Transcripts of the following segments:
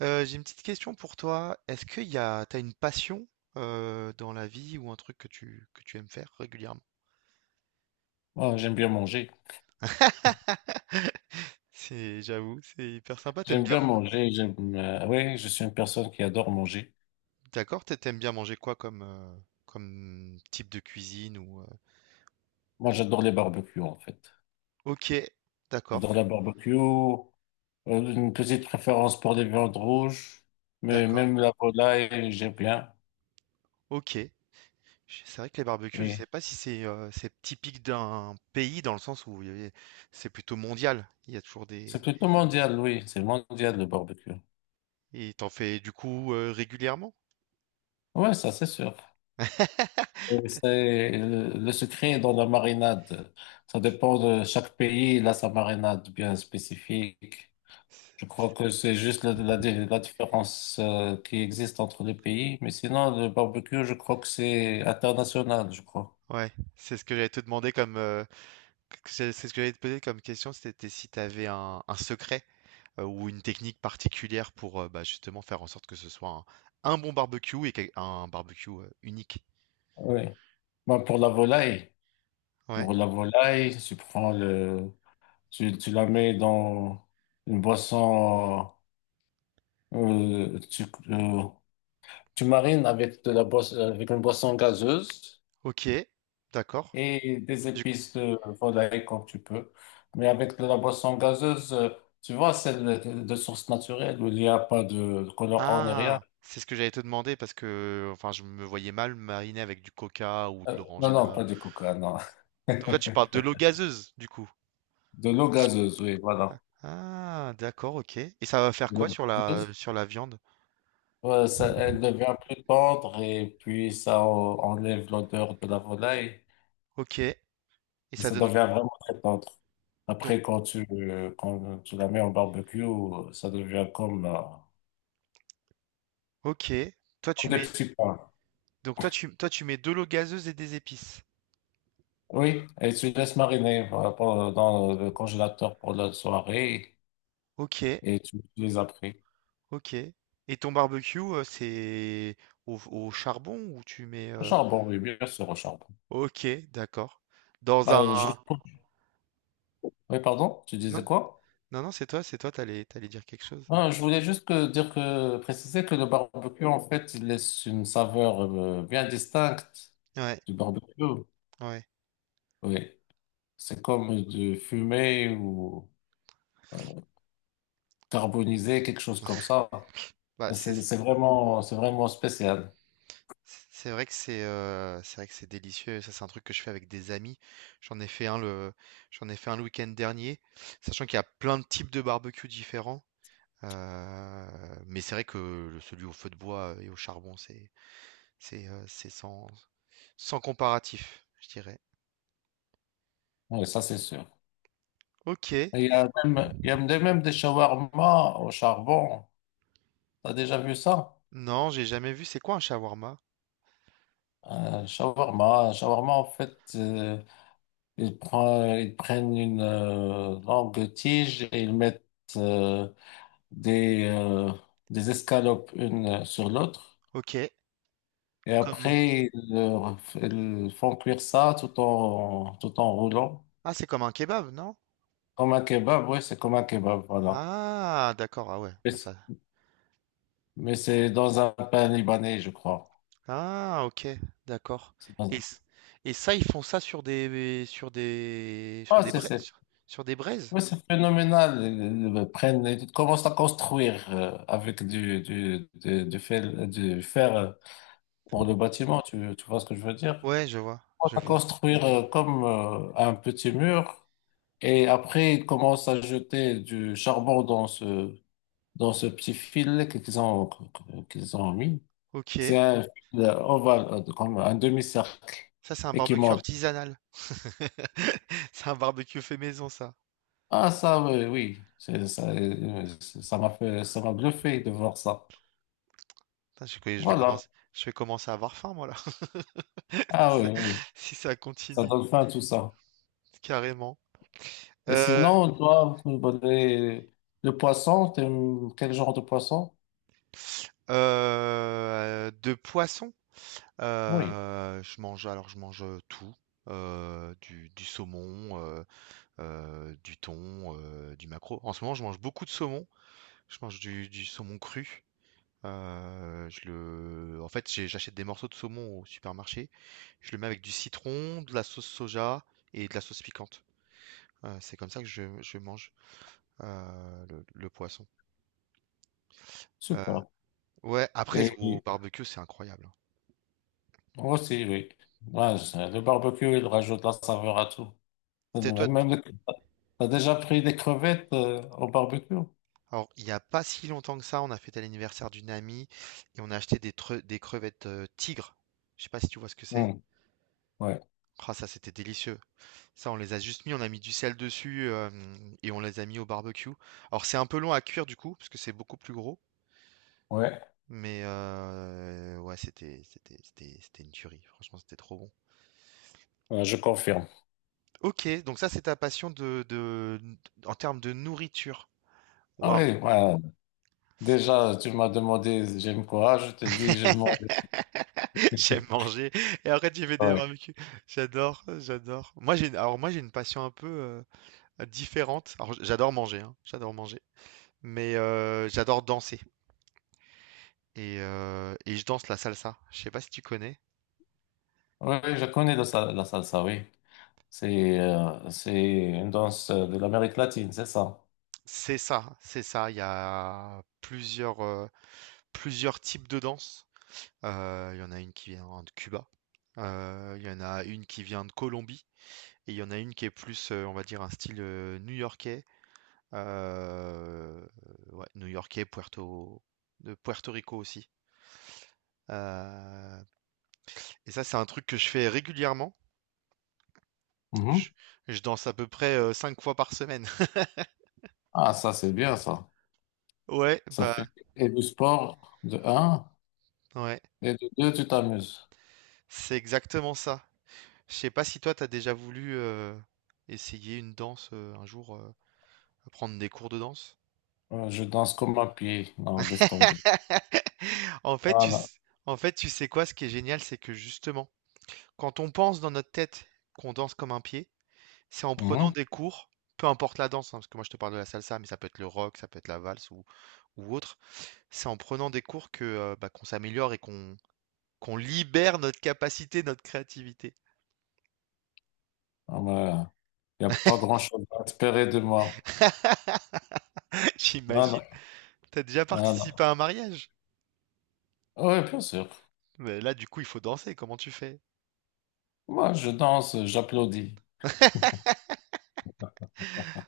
J'ai une petite question pour toi. Est-ce que t'as une passion dans la vie ou un truc que tu aimes faire régulièrement? Oh, j'aime bien manger. J'avoue, c'est hyper sympa. T'aimes J'aime bien, bien man- manger. J'aime, oui, je suis une personne qui adore manger. d'accord? T'aimes bien manger quoi comme comme type de cuisine ou Moi, j'adore les barbecues, en fait. Ok, d'accord, J'adore la barbecue. Une petite préférence pour les viandes rouges. Mais d'accord, même la volaille, j'aime bien. ok. Je- C'est vrai que les barbecues, je Oui. sais pas si c'est c'est typique d'un pays dans le sens où il y a- c'est plutôt mondial. Il y a toujours C'est des plutôt mondial, oui. C'est mondial, le barbecue. et t'en fais du coup régulièrement? Ouais, ça, c'est sûr. Et c'est, le secret est dans la marinade. Ça dépend de chaque pays. Il a sa marinade bien spécifique. Je crois que c'est juste la différence qui existe entre les pays. Mais sinon, le barbecue, je crois que c'est international, je crois. Ouais, c'est ce que j'allais te demander comme que- c'est ce que j'allais te poser comme question, c'était si tu avais un secret ou une technique particulière pour bah, justement faire en sorte que ce soit un bon barbecue et quel- un barbecue unique. Oui. Bah, Ouais, pour la volaille, tu prends tu la mets dans une boisson, euh, tu, euh, tu marines avec de la boisson, avec une boisson gazeuse. ok, d'accord. Et des Du... épices de volaille comme tu peux. Mais avec de la boisson gazeuse, tu vois, celle de source naturelle où il n'y a pas de colorant ni rien. Ah, c'est ce que j'allais te demander parce que enfin je me voyais mal mariner avec du coca ou de Non, non, l'orangina. pas du coca, non. Donc là tu parles de l'eau gazeuse du coup. De l'eau gazeuse, oui, voilà. Ah, d'accord, ok. Et ça va faire De quoi l'eau sur la gazeuse, sur la viande? Ça, elle devient plus tendre et puis enlève l'odeur de la volaille Ok. Et et ça ça donne devient vraiment très tendre. Après, quand tu la mets au barbecue, ça devient comme, OK. Toi, tu comme des mets petits pains. donc toi tu mets de l'eau gazeuse et des épices. Oui, et tu laisses mariner dans le congélateur pour la soirée OK, et tu les après. OK. Et ton barbecue, c'est au au charbon ou tu mets, Au charbon, oui, bien sûr, au charbon. OK, d'accord. Dans un Bah, je- Oui, pardon, tu disais non, quoi? Non, c'est toi, t'allais dire quelque chose. Ah, je voulais juste dire que, préciser que le barbecue, en fait, il laisse une saveur bien distincte Ouais, du barbecue. ouais. Oui, c'est comme de fumer ou euh, carboniser, quelque chose comme ça. Bah, C'est vraiment, c'est vraiment spécial. c'est vrai que c'est vrai que c'est délicieux ça, c'est un truc que je fais avec des amis. J'en ai fait un le J'en ai fait un le week-end dernier, sachant qu'il y a plein de types de barbecue différents. Heu, mais c'est vrai que le celui au feu de bois, et au charbon, c'est sans sans comparatif, je dirais. Oui, ça, c'est sûr. OK. Il y a même, il y a même des shawarma au charbon. T'as déjà vu ça? Non, j'ai jamais vu. C'est quoi un shawarma? Un shawarma, en fait, ils prennent une longue tige et ils mettent euh, des, euh, des escalopes une sur l'autre. OK. Et Comment? après, ils font cuire ça tout en, tout en roulant. Ah, c'est comme un kebab, non? Comme un kebab, oui, c'est comme un kebab, voilà. Ah d'accord, ah ouais, Mais bah c'est ça mais c'est dans un pain libanais, je crois. ah OK, d'accord C'est dans et un... ç ils font ça sur des sur des sur Ah, des c'est braises c'est- sur sur des braises? Oui, c'est phénoménal. Ils prennent, ils commencent à construire avec du fer pour le bâtiment. Tu vois ce que je veux dire? Ouais, Ils commencent je à vois. construire comme un petit mur et après ils commencent à jeter du charbon dans ce petit filet qu'ils ont mis. C'est OK. un fil ovale, comme un demi-cercle Ça, c'est un et qui barbecue monte. artisanal. C'est un barbecue fait maison, ça. Ah, ça, oui, oui. Ça, ça m'a bluffé de voir ça. Putain, Voilà. Je vais commencer à avoir faim, moi, là, si Ah oui, ça, oui, oui. si ça Ça continue, donne faim, tout ça. carrément. Et Euh, sinon, toi, le poisson, t'aimes quel genre de poisson? De poisson, Oui, je mange, alors je mange tout, du saumon, du thon, du maquereau. En ce moment, je mange beaucoup de saumon, je mange du saumon cru. Je le... En fait, j'ai- j'achète des morceaux de saumon au supermarché, je le mets avec du citron, de la sauce soja et de la sauce piquante. C'est comme ça que je mange. Le poisson. Euh, super. ouais, après, Et au et- barbecue, c'est incroyable. Hein. moi aussi, oui. Ouais, le barbecue, il rajoute la saveur à tout. Et t'es- toi, t- Même, les- t'as déjà pris des crevettes au barbecue? alors, il n'y a pas si longtemps que ça, on a fêté l'anniversaire d'une amie et on a acheté des, tre- des crevettes tigres. Je sais pas si tu vois ce que c'est. Oui, ouais, Ah, ça, c'était délicieux. Ça, on les a juste mis, on a mis du sel dessus et on les a mis au barbecue. Alors, c'est un peu long à cuire du coup, parce que c'est beaucoup plus gros. ouais, Mais ouais, c'était une tuerie. Franchement, c'était trop bon. ouais, je confirme. Ok, donc ça, c'est ta passion de en termes de nourriture. Ah Waouh. oui, ouais. Déjà, tu m'as demandé j'aime quoi, je te dis j'aime mon... J'aime manger et après tu fais des barbecues. J'adore, j'adore. Moi j'ai une- alors moi j'ai une passion un peu différente. Alors j- j'adore manger, hein, j'adore manger. Mais j'adore danser et je danse la salsa. Je sais pas si tu connais. Oui, je connais la salsa, oui. C'est c'est une danse de l'Amérique latine, c'est ça? C'est ça, c'est ça. Il y a plusieurs plusieurs types de danse. Il y en a une qui vient de Cuba. Il y en a une qui vient de Colombie et il y en a une qui est plus, on va dire, un style new-yorkais Heu, ouais, new-yorkais, Puerto de Puerto Rico aussi. Heu et ça, c'est un truc que je fais régulièrement. Mhm. Je je danse à peu près, 5 fois par semaine. Ah, ça, c'est bien, ça. Ouais, Ça fait bah, et du sport, de un, ouais, et de deux, tu t'amuses. c'est exactement ça. Je sais pas si toi, t'as déjà voulu, essayer une danse, un jour, prendre des cours de danse? Je danse comme un pied. Non, laisse tomber. En fait, Ah, tu non. s en fait, tu sais quoi? Ce qui est génial, c'est que justement, quand on pense dans notre tête qu'on danse comme un pied C'est en prenant Mhm. des cours, peu importe la danse, hein, parce que moi je te parle de la salsa, mais ça peut être le rock, ça peut être la valse ou autre. C'est en prenant des cours que bah, qu'on s'améliore et qu'on libère notre capacité, notre créativité. Ah, mais il n'y a pas grand-chose à espérer de moi. Non, J'imagine. non, T'as déjà non, participé à un mariage? oui, bien sûr. Mais là, du coup, il faut danser. Comment tu fais? Moi, je danse, j'applaudis.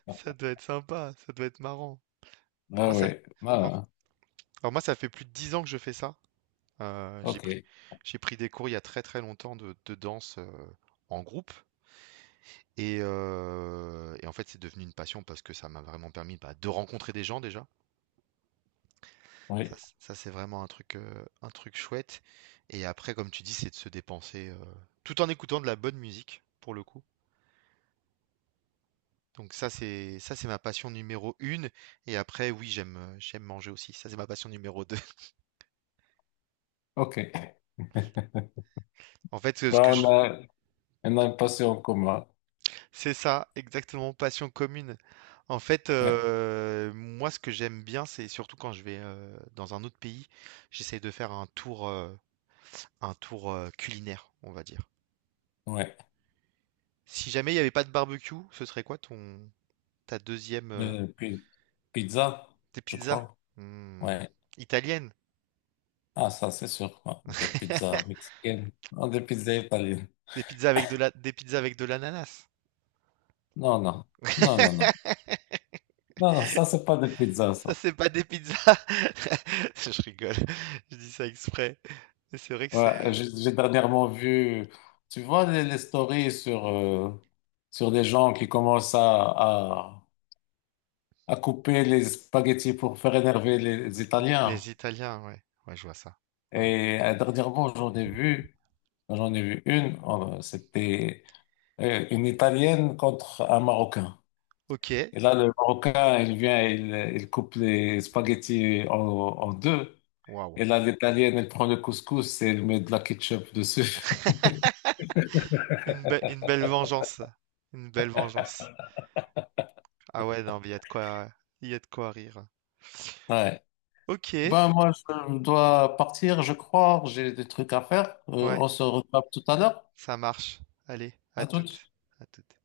Ça doit être sympa, ça doit être marrant. Ah Moi, ça. oui, voilà. Alors moi, ça fait plus de 10 ans que je fais ça. Euh, j'ai pris, OK. j'ai pris des cours il y a très très longtemps de danse en groupe. Et en fait, c'est devenu une passion parce que ça m'a vraiment permis, bah, de rencontrer des gens déjà. Ça Oui, c ça c'est vraiment un truc chouette et après, comme tu dis, c'est de se dépenser, tout en écoutant de la bonne musique, pour le coup. Donc ça, c'est ma passion numéro une. Et après, oui, j'aime, j'aime manger aussi. Ça, c'est ma passion numéro deux. OK. En fait, Ben, ce que je on a dis une passion en commun. C'est ça, exactement, passion commune. En fait, Ouais, moi, ce que j'aime bien, c'est surtout quand je vais, dans un autre pays, j'essaye de faire un tour, un tour culinaire, on va dire. ouais. Si jamais il n'y avait pas de barbecue, ce serait quoi ton ta deuxième Euh, puis, pizza, tes je pizzas crois. Hmm, Ouais. italiennes, Ah, ça, c'est sûr. Ouais. Des pizzas mexicaines. Non, des pizzas italiennes. des pizzas avec de la des pizzas avec de l'ananas. Non, non. Non, non, non. Non, non, ça, c'est pas des pizzas, Ça ça. c'est pas des pizzas. Je rigole. Je dis ça exprès. Mais C'est vrai que c'est Ouais, j'ai dernièrement vu, tu vois, les stories sur, sur des gens qui commencent à couper les spaghettis pour faire énerver les, Italiens. les Italiens, ouais. Ouais, je vois ça. Ouais. Et dernièrement, j'en ai vu une, c'était une Italienne contre un Marocain. OK. Et là, le Marocain, il vient, il coupe les spaghettis en deux. Waouh. Et là, l'Italienne, elle prend le couscous et elle met de la ketchup dessus. Une be- une belle vengeance. Ça. Une belle vengeance. Ah ouais, non, mais il y a de quoi rire. Ouais. OK. Ben, moi, je dois partir, je crois. J'ai des trucs à faire. Ouais. On se retrouve tout à l'heure. Ça marche. Allez, à À tout. toutes. À toutes.